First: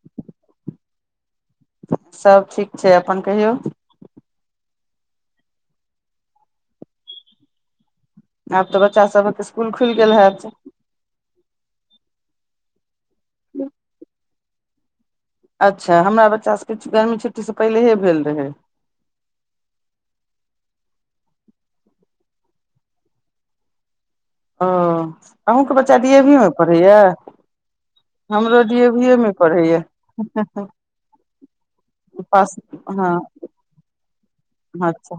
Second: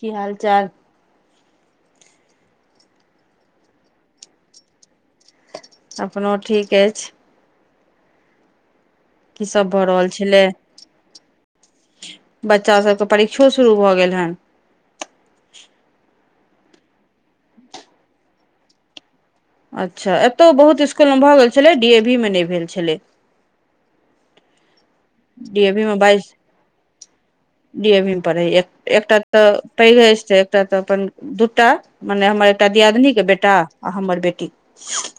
की हाल चाल सब ठीक छै अपन कहियौ अपनो ठीक अछि आब तऽ बच्चा सभक की सब स्कूल भऽ खुलि रहल गेल छलै हायत बच्चा सबके परीक्षो शुरू भऽ गेल हन अच्छा हमरा बच्चा सभके गर्मी छुट्टी से पहिलेहे भेल रहै अच्छा एतहु बहुत स्कुलमे भऽ गेल छलै डी ए वी मे नहि भेल छलै ओ डी ए अहूँके वी बच्चा डी बाइस एभी मे पढ़ैया डी ए भी पढ़ै हमरो डी ए वी ए एकटा मे तऽ पढ़ैया पैघ एकटा तऽ अपन दूटा मने हमर पास एकटा हँ दियादिनीके बेटा आ हमर बेटी अच्छा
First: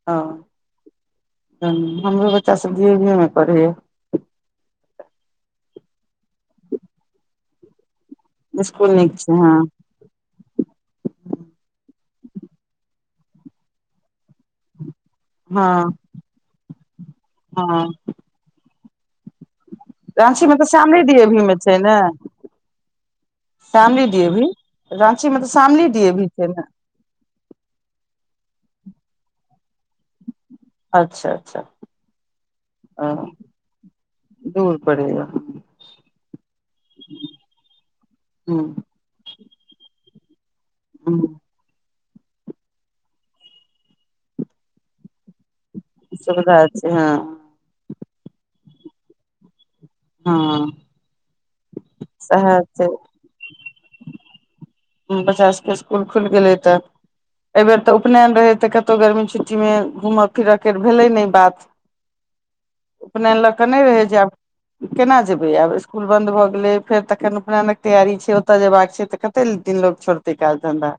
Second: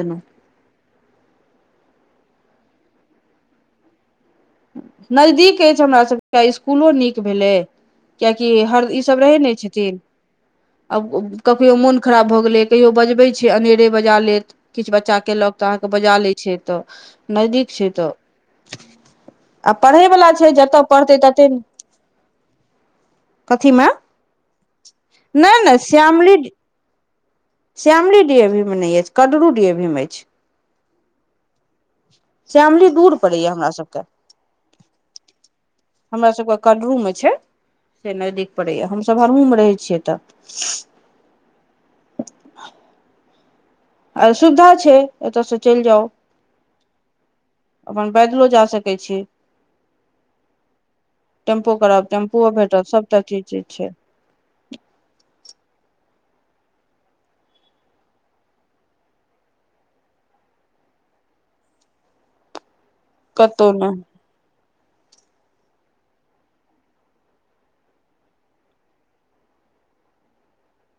दुनू ह हमरो बच्चा सभ डीएभी पढ़ैए नजदीक अछि हमर सभके स्कूल नीक भेलै किएकि हर स्कुल नीक ईसभ छै रहै हँ नहि छथिन आब कखयो मोन खराब भऽ गेलै कहियो बजबे छै, अनेरे बजा लेत किछ बच्चा। केलक तऽ अहाँकेँ हँ बजा ले छै, तऽ नजदीक हँ छै, तऽ आ पढ़यवला राँची छै मे तऽ जतय श्यामली पढ़तै तते डीएवीमे छै ने। कथीमे श्यामली डीएवीमे राँचीमे तऽ नहि नहि श्यामली डीएवीमे सेहो छै ने। श्यामली डीएवीमे नहि अछि, कादरू डीएवीमे अछि। अच्छा, अच्छा। श्यामली ओ दूर पड़ैए हमरा सभके। दूर पड़ैया हमरा सभके कदरू मे छै, से नजदीक हूँ परड़े या हम सभरहु मे रहै छियै तऽ। ह। [inaudible] आर सुविधा छै, एतऽ से चलि जाउ सुविधा छै हँ अपन बैदलो जा सकैत छै। हँ टेम्पो करब टेम्पुओ सएह छै भेटत सभटा चीज छै। बच्चा सभके स्कूल खुलि गेलै तऽ। एहि बेर तऽ उपनयन रहै तऽ कतहु गर्मी छुट्टीमे घूमय फिरऽ के भेलै ने बात। उपनयन लऽ कऽ नहि रहे छै, आब केना जेबै आब स्कुल बन्द भऽ गेलै फेर तखन उपनेनक तैयारी छै, ओतय जेयबाक छै, तऽ खन तन तीन लोक सभके काज दन्ध।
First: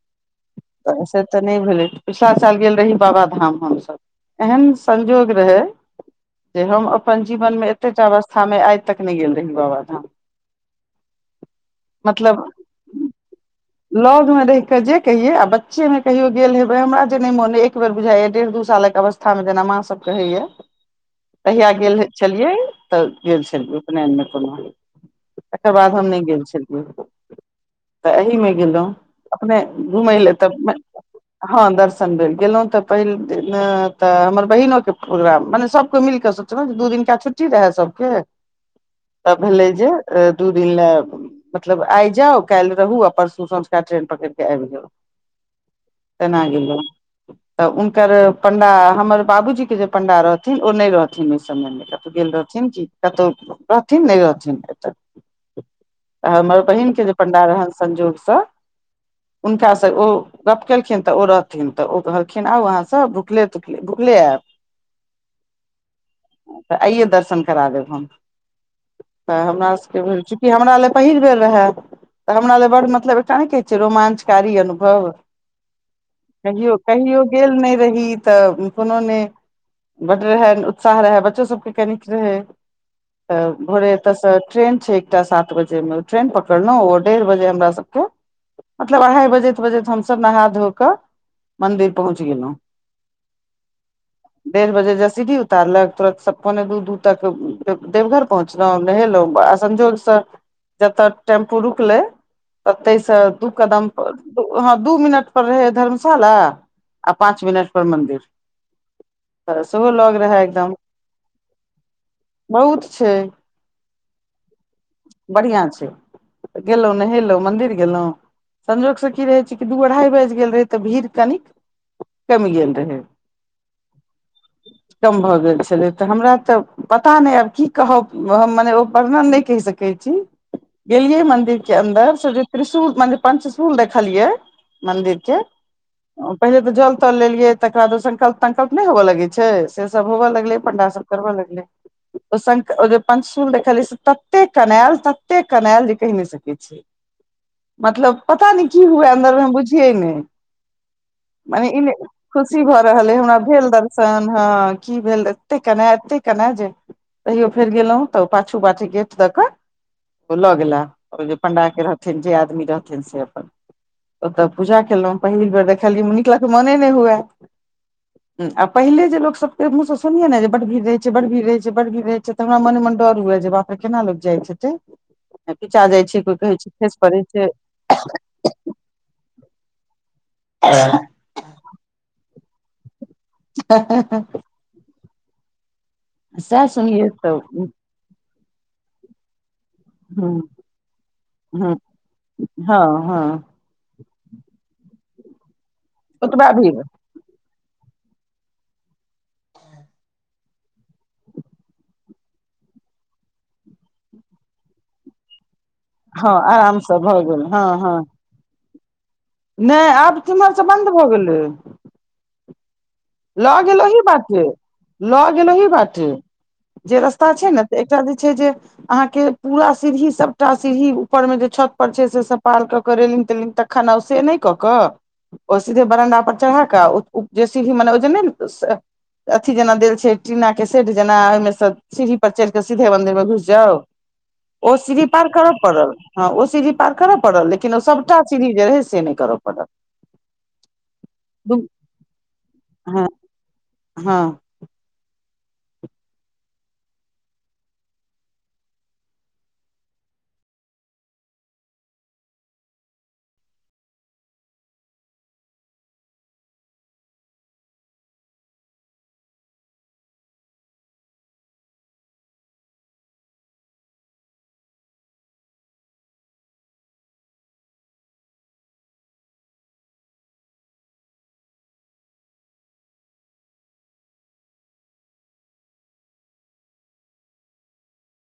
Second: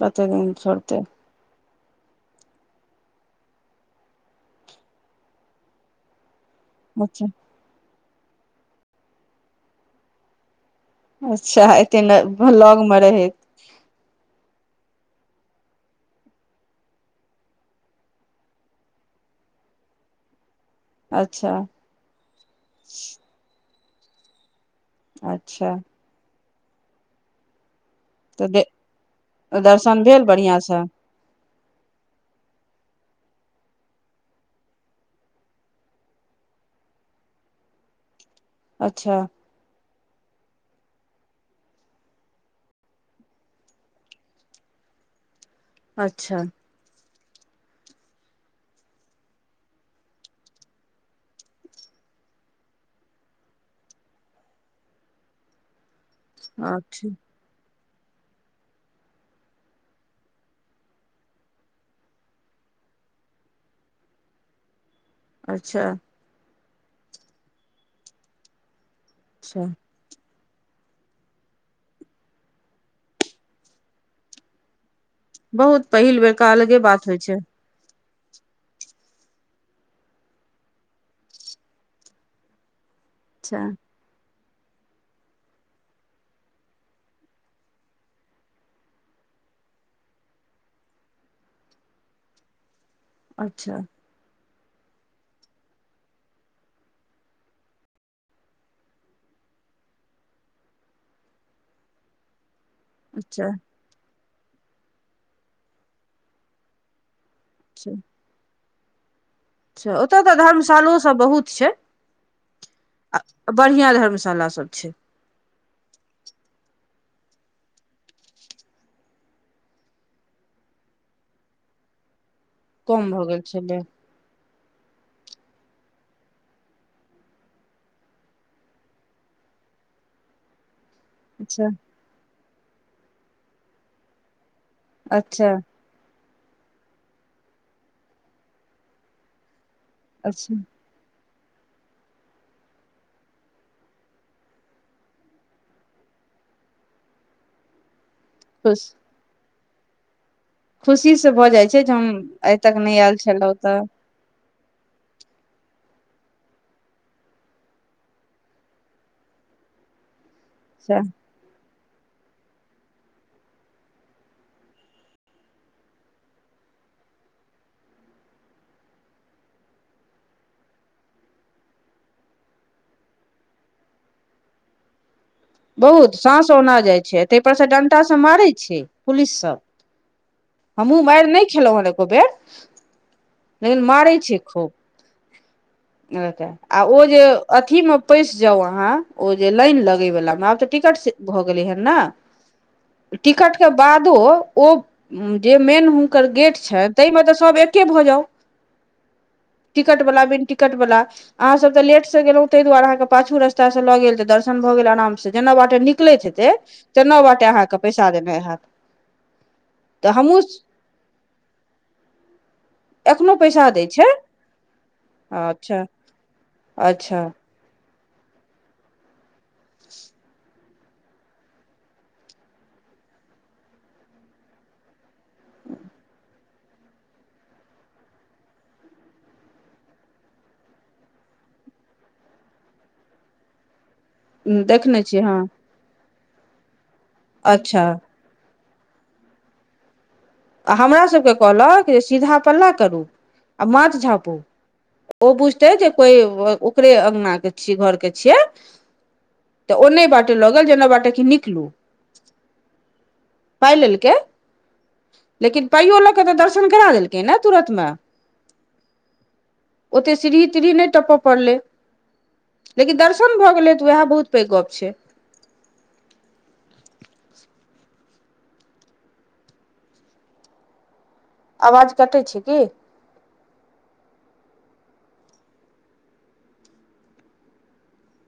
प्रत्येक दिन पढतै। तऽ नहि भेलै पिछला साल गेल रही बाबा धाम हमस एहन संयोग रहै। जे हम अपन अच्छा जीवनमे एतेटा अवस्थामे आइ तक नहि गेल रहहि बाबाधाम। अच्छा, एते ने लगमे रहैत। लगमे रहिके जे कहियै आ बच्चेमे कहियो गेल हेबै हमरा जे नहि मन एक बेर बुझाइय डेढ़ दू सालक अवस्था। खिसा मे जेना माँ सभके कहाइए। अच्छा कहिया गेल छलियै तऽ गेल छलियै उपनयनमे कोनो। एकर अच्छा बाद हम नहि गेल छलियै, तऽ एहि मे गेलहुँ अपने दर्शन घुमै भेल लए बढ़िआँ तब। सँ हँ, दर्शन भेल गेलहुँ तऽ पहिल दिन तऽ हमर बहिनोके प्रोग्राम मने सभके मिलि कऽ। दू दिन का छुट्टी रहै सभके। अच्छा। त भेलै जे दू दिन ले मतलब आइ जाउ काल्हि रहु अपन। सुसंझका ट्रेन पकड़के आबि गेल अच्छा तेना गेल। तऽ हुनकर पंडा हमर बाबूजीके जे पंडा रहथिन ओ नहि रहथिन ओहि समय मे कत गेलेल रहथिन कि कतहु रहथिन नहि रहथिन एतऽ। त हमर बहिनक के अच्छा जे पंडा रहनि संयोगसँ। हुनका से ओ गप्प केलखिन तऽ ओ रहथिन तऽ ओ कहलखिन आ वहा से भुखले। भुखले अएब अच्छा। तऽ आइये दर्शन करा देब हम तऽ अच्छा हमरा सभके इ हमरा ले पहिल बेर रहे तऽ हमरा ले बड म। कऽ कहे छै, रोमांचकारी अनुभव। बहुत पहिल बेरका कहियो अलगे बात होइ कहियो छै गेल नहि रहि तऽ। कोनो नहि बड़ रहै उत्साह रहै बच्चो सभके कनीक रहै। तऽ अच्छा भोरे एतयसँ ट्रेन छै, एकटा सात बजेमे ट्रेन पकड़लहुँ ओ डेढ़ बजे हमरास। के मतलब अढ़ाई बजैत बजैत हमस नहा धो कऽ। मन्दिर पहुँच गेलहु। अच्छा। डेढ़ बजे जसीढ़ी उतारलक तुरत पौने दू दू तक देवघर पहुँच। नहेलहु संजोगसे जतऽ टेम्पू रुकले। ओतै सँ अच्छा दु कदम ह दू मिनट पर रहे धर्मशाला आ पाँंच मिनट पर अच्छा मन्दिर अच्छा ओतय त धर्मशालोसभ बहुत छै बहुत छै आ बढ़िआँ धर्मशाला सभ छै बढ़िया छै त गेलहुँं नहेलहुँं मंदिर गेलहु संजोग से की रहे छै कि दू अढ़ाई बाजि गेल रहे त भीड़ कनिक [unintelligible] कम भ गेल छलै [inaudible] कम भऽ गेल छलै तऽ हमरा तऽ पता नहि आब की कहब हम मने ओ वर्णन नहि कहि सकै कहै छी गेलियै मंन्दिर अच्छा के अन्दर स जे त्रिशूल म पञ्चशूल देखलियै मन्दिरके अच्छा पहिले तऽ जल तल लेलियै तकर बाद संकल्प तंकल्प नहि ह होबय लगै छै सब होब अच्छा लगलै पंडासब करबऽ लगलय [unintelligible] पं्चसूल देखल से तते कनाल तते कनायल जे कहि नहि सकैत छि मतलब पता नहि खुश की हुए अन्दर मे हम बुझियै ने खुशी से भऽ जाइ मने छै जे ई हम आइ खुशी तक भऽ नहि रहल आयल हइ हमरा छलहुँ भेल तऽ दर्शन ते हँ की भेल एते केना एते केना जे तहियो फेर गेलहुँ तऽ पाछू बाटी गेट द क ओ लऽ गेला ओ जे पण्डाक के रहथिन जे आदमी रहथिन से अपन ओतय पूजा केलहुँ पहिल बेर देखलियै नीकलऽ के मोने नहि हुए आ पहिले जे लोको सबके मुँह से सुनियै ने जे बड़ भीड़ रहै छै बड भीड़ रहै छै बड़ भीड़ रहै छै तऽ हमरा मने मन डर हुऐ जे बाप रे केना लोग जायत हेते पीचा जाय बहुत छ कोई साँस कहे छै औना खसि जाइ छै पड़ै ताहि पर से डंटा सब मारे छै पुलिस सब हमहुँ मैर नहि खेलहुं एको बेर लेकिन मारै छै खूब सएह आ ओ सुनियै जे तऽ अथी मे पैस जाउ आहाँ ओ जे लाइन लग इ वाला मे हँ आब त टिकट भ गेल हन न हँ हँ टिकट के बादो ओ जे मेन हुनकर ओतबा गेट भीड़ छे ताहिमे तऽ सब एके भऽ जाउ टिकटवला बिन टिकटवला अहाँ सब तऽ लेट से गेलहुँ ताहि दुआरेहके पाछू रस्ता से लऽ गेल तऽ दर्शन भऽ गेल आराम से जेना बाटे नीक निकलैत हँ हेतै आराम से तऽ भऽ नओ गेल बटे हँ अहाँके हँ पैसा देने हेत नहि आब तिम्हरसँ बन्द भऽ गेलै एखनो लऽ पैसा गेल दै ओही छै बाटे लऽ गेल ओही अच्छा बाटे जे अच्छा रास्ता छै ने एकटा जे छै जे अहाँके पूरा सीढ़ी सबटा सीढ़ी ऊपर मे जे छत पर छै से सब पार कऽ के रेलिन तेलिन तखन आउ से नहि कऽ कऽ ओ सीधे बरंडा पर चढ़ाके जे सीरही मने ओ नहि अथी जेना देल छै टीना के सेड जेना ओहिमे सँ सीरही पर चढ़ि कऽ सीधे मंदिर मे घुइस जाउ ओ देखने सीरही छियै पार हँ करऽ पड़त हँ ओ सीरही पार करय पड़ल लेकिन ओ अच्छा सभटा सीरही जे रहै से नहि करय पड़ल आ हमरा सभकेँ दू कहलक जे सीधा पल्ला करू हँ आ माथ हँ झाँपू ओ बुझतै जे कोइ ओकरे अङ्गनाके छिय घरके छियै तऽ ओने बाटे लगेल जेना बाटे कि निकलू पाइ लेलकै लेकिन पाइयो लऽ कऽ तऽ दर्शन करा देलकै ने तुरन्तमे ओते सीरही तिरही नहि टपय पड़लय लेकिन दर्शन भए गेले तऽ ऊहए बहुत पैघ गप्प छै आवाज कटै छै की